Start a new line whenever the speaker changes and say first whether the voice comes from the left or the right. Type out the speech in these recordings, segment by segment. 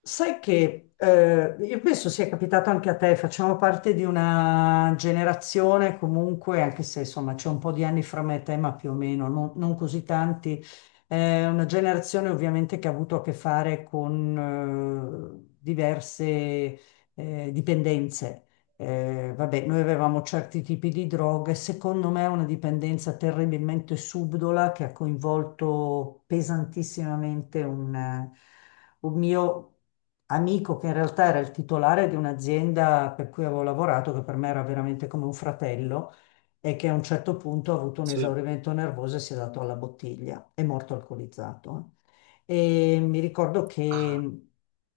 left: Sai che io penso sia capitato anche a te, facciamo parte di una generazione comunque, anche se insomma c'è un po' di anni fra me e te, ma più o meno, non così tanti, una generazione ovviamente che ha avuto a che fare con diverse dipendenze. Vabbè, noi avevamo certi tipi di droghe, secondo me è una dipendenza terribilmente subdola che ha coinvolto pesantissimamente un mio amico che in realtà era il titolare di un'azienda per cui avevo lavorato, che per me era veramente come un fratello, e che a un certo punto ha avuto un
right: Sì.
left: esaurimento nervoso e si è dato alla bottiglia, è morto alcolizzato. E mi ricordo
right: Ah,
left: che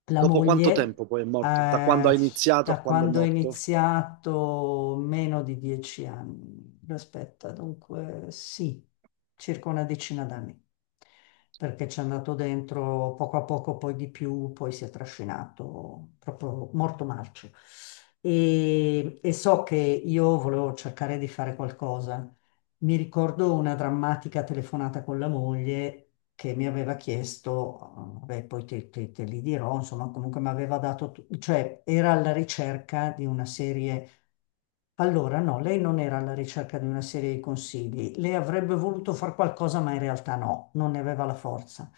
left: la
right: dopo quanto
left: moglie,
right: tempo poi è morto? Da quando ha
left: eh,
right: iniziato a
left: da
right: quando è
left: quando ho
right: morto?
left: iniziato, meno di 10 anni, aspetta, dunque sì, circa una decina d'anni, perché ci è andato dentro poco a poco, poi di più, poi si è trascinato proprio morto marcio. E so che io volevo cercare di fare qualcosa, mi ricordo una drammatica telefonata con la moglie che mi aveva chiesto, beh, poi te li dirò, insomma, comunque mi aveva dato, cioè era alla ricerca di una serie. Allora, no, lei non era alla ricerca di una serie di consigli, lei avrebbe voluto fare qualcosa, ma in realtà no, non ne aveva la forza.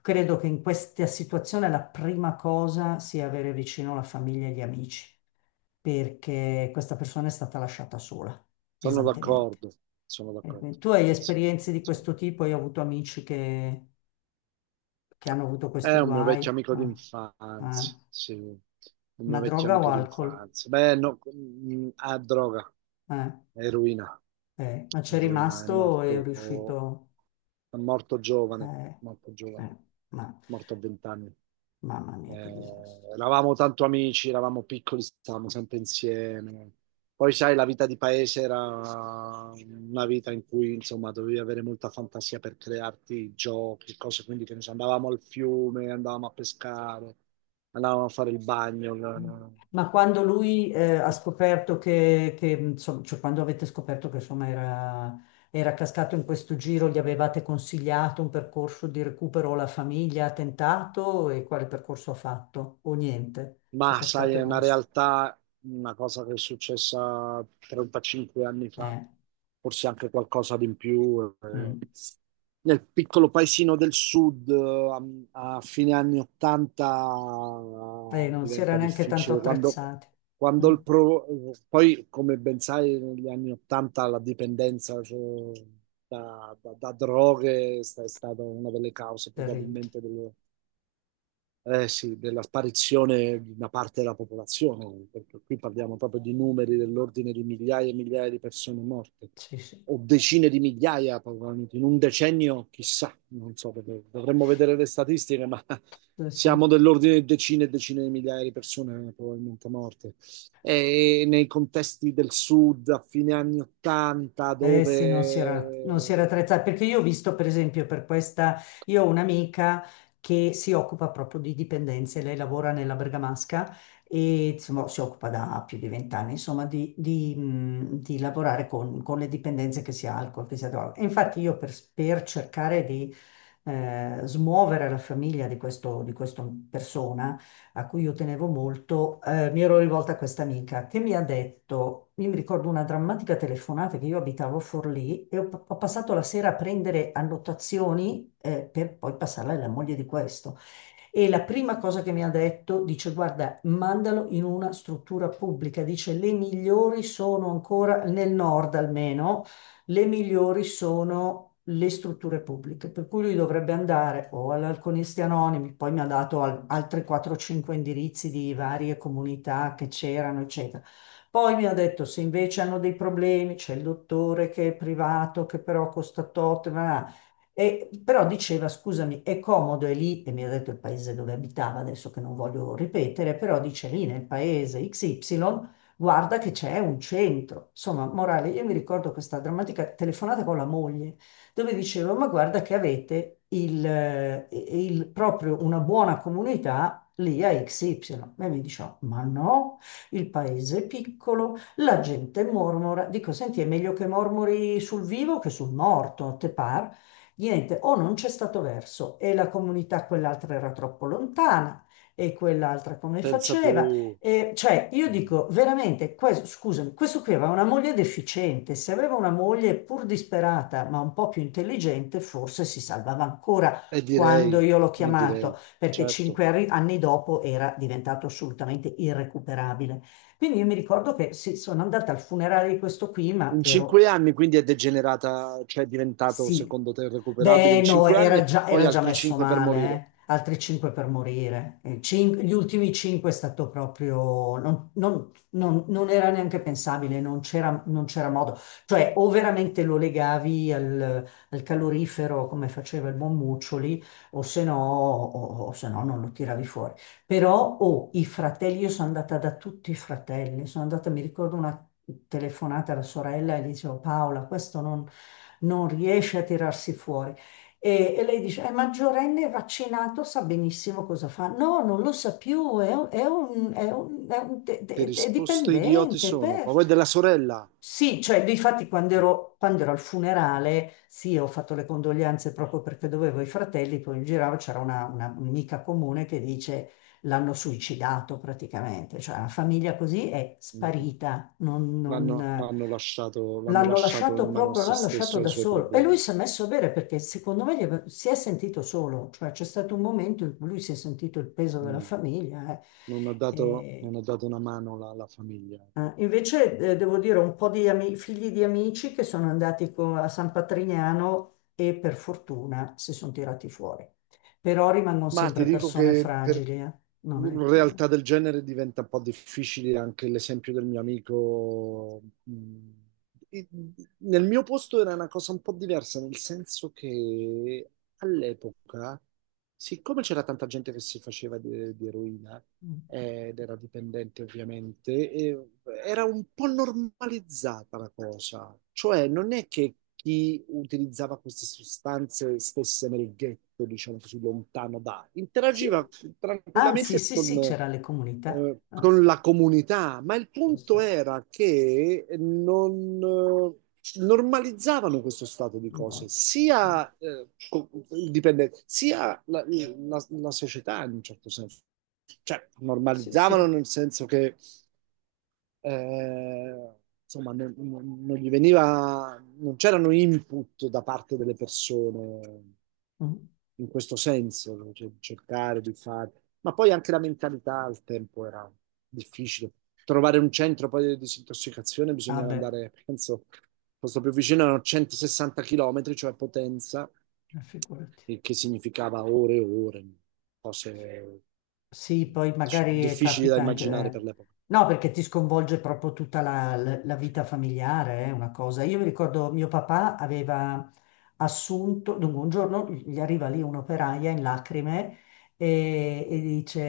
left: Credo che in questa situazione la prima cosa sia avere vicino la famiglia e gli amici, perché questa persona è stata lasciata sola,
right: Sono
left: pesantemente.
right: d'accordo, sono d'accordo.
left: Tu hai
right: Sì,
left: esperienze di
right: insomma.
left: questo tipo? Io ho avuto amici che hanno avuto questi
right: È un mio vecchio
left: guai.
right: amico
left: Ah, ah.
right: d'infanzia, sì, un
left: Ma
right: mio vecchio
left: droga o
right: amico
left: alcol?
right: d'infanzia. Beh, no, droga,
left: Eh,
right: eroina,
left: Ma c'è
right: eroina,
left: rimasto e è riuscito.
right: è morto giovane,
left: eh,
right: morto giovane,
left: eh, ma,
right: morto a vent'anni.
left: Mamma mia, che disastro.
right: Eravamo tanto amici, eravamo piccoli, stavamo sempre insieme. Poi, sai, la vita di paese era una vita in cui, insomma, dovevi avere molta fantasia per crearti giochi, cose, quindi che ne so, andavamo al fiume, andavamo a pescare, andavamo a fare il bagno.
left: Ma quando lui ha
right: L-
left: scoperto insomma, cioè quando avete scoperto che insomma era, era cascato in questo giro, gli avevate consigliato un percorso di recupero, la famiglia ha tentato e quale percorso ha fatto? O niente, cioè
right: Ma sai,
left: cascato e
right: è una
left: basta.
right: realtà, una cosa che è successa 35 anni fa,
left: Eh,
right: forse anche qualcosa di in più.
left: mm.
right: Nel piccolo paesino del sud, a, a fine anni
left: E
right: 80,
left: non si era
right: diventa
left: neanche tanto
right: difficile.
left: attrezzati. Mm.
right: Quando il pro- Poi, come ben sai, negli anni 80 la dipendenza, cioè, da droghe è stata una delle cause
left: Terribile.
right: probabilmente delle eh sì, della sparizione di una parte della popolazione, perché qui parliamo proprio di numeri dell'ordine di migliaia e migliaia di persone morte,
left: Sì, sì.
right: o decine di migliaia, probabilmente in un decennio, chissà, non so, perché dovremmo vedere le statistiche, ma
left: Sì, sì.
right: siamo dell'ordine di decine e decine di migliaia di persone probabilmente morte. E nei contesti del sud a fine anni 80,
left: Eh sì, non si era
right: dove
left: attrezzata, perché io ho visto per esempio per questa, io ho un'amica che si occupa proprio di dipendenze, lei lavora nella Bergamasca e insomma, si occupa da più di 20 anni, insomma, di lavorare con le dipendenze che sia alcol, che sia droga. E infatti io per cercare di smuovere la famiglia di questo, di questa persona, a cui io tenevo molto, mi ero rivolta a questa amica che mi ha detto, io mi ricordo una drammatica telefonata che io abitavo a Forlì e ho passato la sera a prendere annotazioni, per poi passarla alla moglie di questo. E la prima cosa che mi ha detto, dice, guarda, mandalo in una struttura pubblica, dice, le migliori sono ancora, nel nord almeno, le migliori sono le strutture pubbliche, per cui lui dovrebbe andare o all'Alconisti Anonimi, poi mi ha dato altri 4-5 indirizzi di varie comunità che c'erano, eccetera. Poi mi ha detto se invece hanno dei problemi, c'è il dottore che è privato, che però costa tot, ma però diceva, scusami, è comodo, è lì, e mi ha detto il paese dove abitava, adesso che non voglio ripetere, però dice lì nel paese XY, guarda che c'è un centro. Insomma, morale, io mi ricordo questa drammatica telefonata con la moglie, dove dicevo, ma guarda che avete proprio una buona comunità lì a XY. E mi diceva, ma no, il paese è piccolo, la gente mormora. Dico, senti, è meglio che mormori sul vivo che sul morto, te par? Niente, o non c'è stato verso e la comunità quell'altra era troppo lontana e quell'altra come
right: pensa
left: faceva.
right: tu,
left: E, cioè, io dico veramente, questo, scusami, questo qui aveva una moglie deficiente, se aveva una moglie pur disperata ma un po' più intelligente, forse si salvava ancora
right: e
left: quando
right: direi,
left: io l'ho
right: e
left: chiamato,
right: direi,
left: perché
right: certo.
left: cinque anni dopo era diventato assolutamente irrecuperabile. Quindi io mi ricordo che sì, sono andata al funerale di questo qui, ma
right: In
left: ero
right: cinque anni quindi è degenerata, cioè è diventato
left: sì.
right: secondo te recuperabile
left: Beh,
right: in
left: no,
right: cinque anni e poi
left: era già
right: altri
left: messo
right: cinque per
left: male,
right: morire.
left: eh. Altri 5 per morire. Gli ultimi 5 è stato proprio... Non era neanche pensabile, non c'era modo. Cioè, o veramente lo legavi al calorifero come faceva il buon Muccioli, o se no, o se no non lo tiravi fuori. Però oh, i fratelli, io sono andata da tutti i fratelli, sono andata, mi ricordo una telefonata alla sorella e gli dicevo Paola, questo non, non riesce a tirarsi fuori. E lei dice, è maggiorenne, è vaccinato, sa benissimo cosa fa. No, non lo sa più, è, un- è un- è un- è un-
right: Che
left: è
right: risposte idioti
left: dipendente.
right: sono?
left: Per...
right: Ma poi della sorella.
left: Sì, cioè, difatti quando ero al funerale, sì, ho fatto le condoglianze proprio perché dovevo i fratelli, poi in giro c'era una un'amica comune che dice, l'hanno suicidato praticamente, cioè una famiglia così è
right: Mm.
left: sparita,
right: l'hanno l'hanno lasciato, l'hanno
left: l'hanno
right: lasciato in
left: lasciato
right: mano a
left: proprio,
right: se
left: l'hanno lasciato
right: stesso e ai
left: da
right: suoi
left: solo e lui
right: problemi.
left: si è messo a bere perché secondo me si è sentito solo, cioè c'è stato un momento in cui lui si è sentito il peso della
right: Mm.
left: famiglia.
right: Non ha dato,
left: E-
right: non ha dato una mano alla alla famiglia.
left: Invece devo dire un po' di figli di amici che sono andati a San Patrignano e per fortuna si sono tirati fuori. Però rimangono
right: Ma ti
left: sempre
right: dico
left: persone
right: che per
left: fragili, eh. Non è
right: una
left: che...
right: realtà del genere diventa un po' difficile anche l'esempio del mio amico. Mm, i- Nel mio posto era una cosa un po' diversa, nel senso che all'epoca, siccome c'era tanta gente che si faceva di eroina,
left: mm.
right: ed era dipendente ovviamente, e era un po' normalizzata la cosa, cioè non è che chi utilizzava queste sostanze stesse nel ghetto, diciamo così, lontano da,
left: Sì.
right: interagiva
left: Anzi,
right: tranquillamente
left: sì, sì, c'era le comunità. Ah,
right: con
left: sì,
right: la comunità, ma il
left: questo
right: punto
left: è
right: era che non... normalizzavano questo stato di
left: un
right: cose,
left: buon-
right: sia, il dipendente, sia la, la società in un certo senso, cioè,
left: Sì, sì.
right: normalizzavano nel senso che eh, insomma, non gli veniva, non c'erano input da parte delle persone
left: Mm.
right: in questo senso, no? Cioè, cercare di fare. Ma poi anche la mentalità al tempo era difficile. Trovare un centro poi di disintossicazione
left: Ah
right: bisognava
left: beh,
right: andare, penso, il posto più vicino erano 160 km, cioè Potenza,
left: figurati.
right: il che significava ore e ore, cose,
left: Sì, poi
right: diciamo,
left: magari
right: difficili da
left: capita anche...
right: immaginare
left: eh.
right: per l'epoca.
left: No, perché ti sconvolge proprio tutta la vita familiare, è una cosa. Io mi ricordo mio papà aveva assunto, dunque un giorno gli arriva lì un'operaia in lacrime e dice,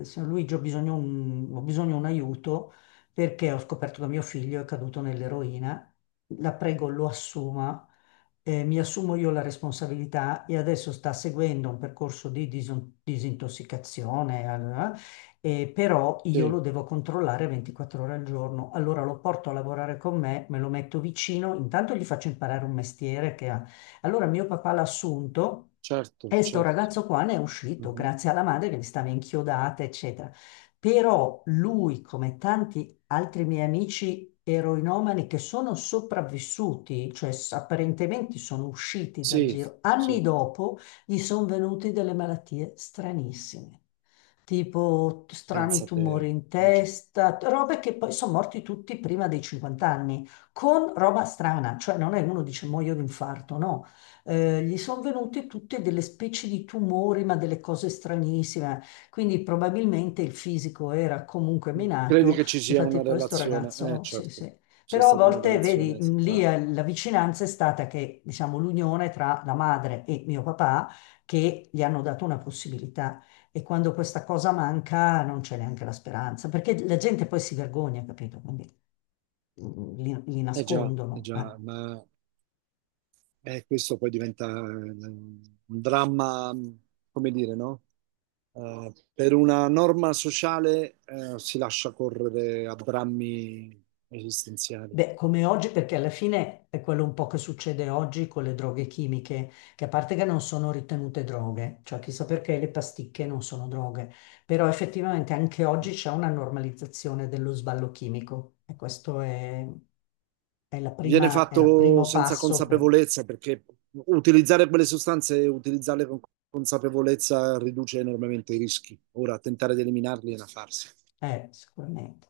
left: signor Luigi, ho bisogno un aiuto perché ho scoperto che mio figlio è caduto nell'eroina, la prego lo assuma, mi assumo io la responsabilità e adesso sta seguendo un percorso di disintossicazione, allora, però io lo
right: Sì,
left: devo controllare 24 ore al giorno. Allora lo porto a lavorare con me, me lo metto vicino, intanto gli faccio imparare un mestiere che ha. Allora mio papà l'ha assunto.
right: certo,
left: E sto
right: certo.
left: ragazzo qua ne è uscito
right: Mhm.
left: grazie alla madre che gli stava inchiodata, eccetera. Però lui, come tanti altri miei amici eroinomani che sono sopravvissuti, cioè apparentemente sono usciti dal
right: Sì,
left: giro. Anni
right: sì,
left: dopo gli sono venute delle malattie stranissime, tipo strani tumori
right: pensate
left: in
right: oggi.
left: testa, robe che poi sono morti tutti prima dei 50 anni, con roba strana, cioè non è uno dice muoio di infarto, no. Gli sono venute tutte delle specie di tumori, ma delle cose stranissime. Quindi probabilmente il fisico era comunque
right: Credi
left: minato.
right: che ci sia
left: Difatti
right: una
left: poi sto
right: relazione?
left: ragazzo, sì,
right: Certo,
left: sì.
right: c'è
left: Però a
right: stata una
left: volte, vedi,
right: relazione
left: lì
right: tra...
left: la vicinanza è stata che, diciamo, l'unione tra la madre e mio papà che gli hanno dato una possibilità. E quando questa cosa manca non c'è neanche la speranza, perché la gente poi si vergogna, capito? Quindi li
right: Eh già, eh
left: nascondono.
right: già,
left: eh.
right: ma questo poi diventa un dramma, come dire, no? Per una norma sociale si lascia correre a drammi esistenziali.
left: Beh, come oggi, perché alla fine è quello un po' che succede oggi con le droghe chimiche, che a parte che non sono ritenute droghe, cioè chissà perché le pasticche non sono droghe, però effettivamente anche oggi c'è una normalizzazione dello sballo chimico e questo è la
right: Viene
left: è il
right: fatto
left: primo
right: senza
left: passo per...
right: consapevolezza perché utilizzare quelle sostanze e utilizzarle con consapevolezza riduce enormemente i rischi. Ora, tentare di eliminarli è una farsa.
left: Sicuramente.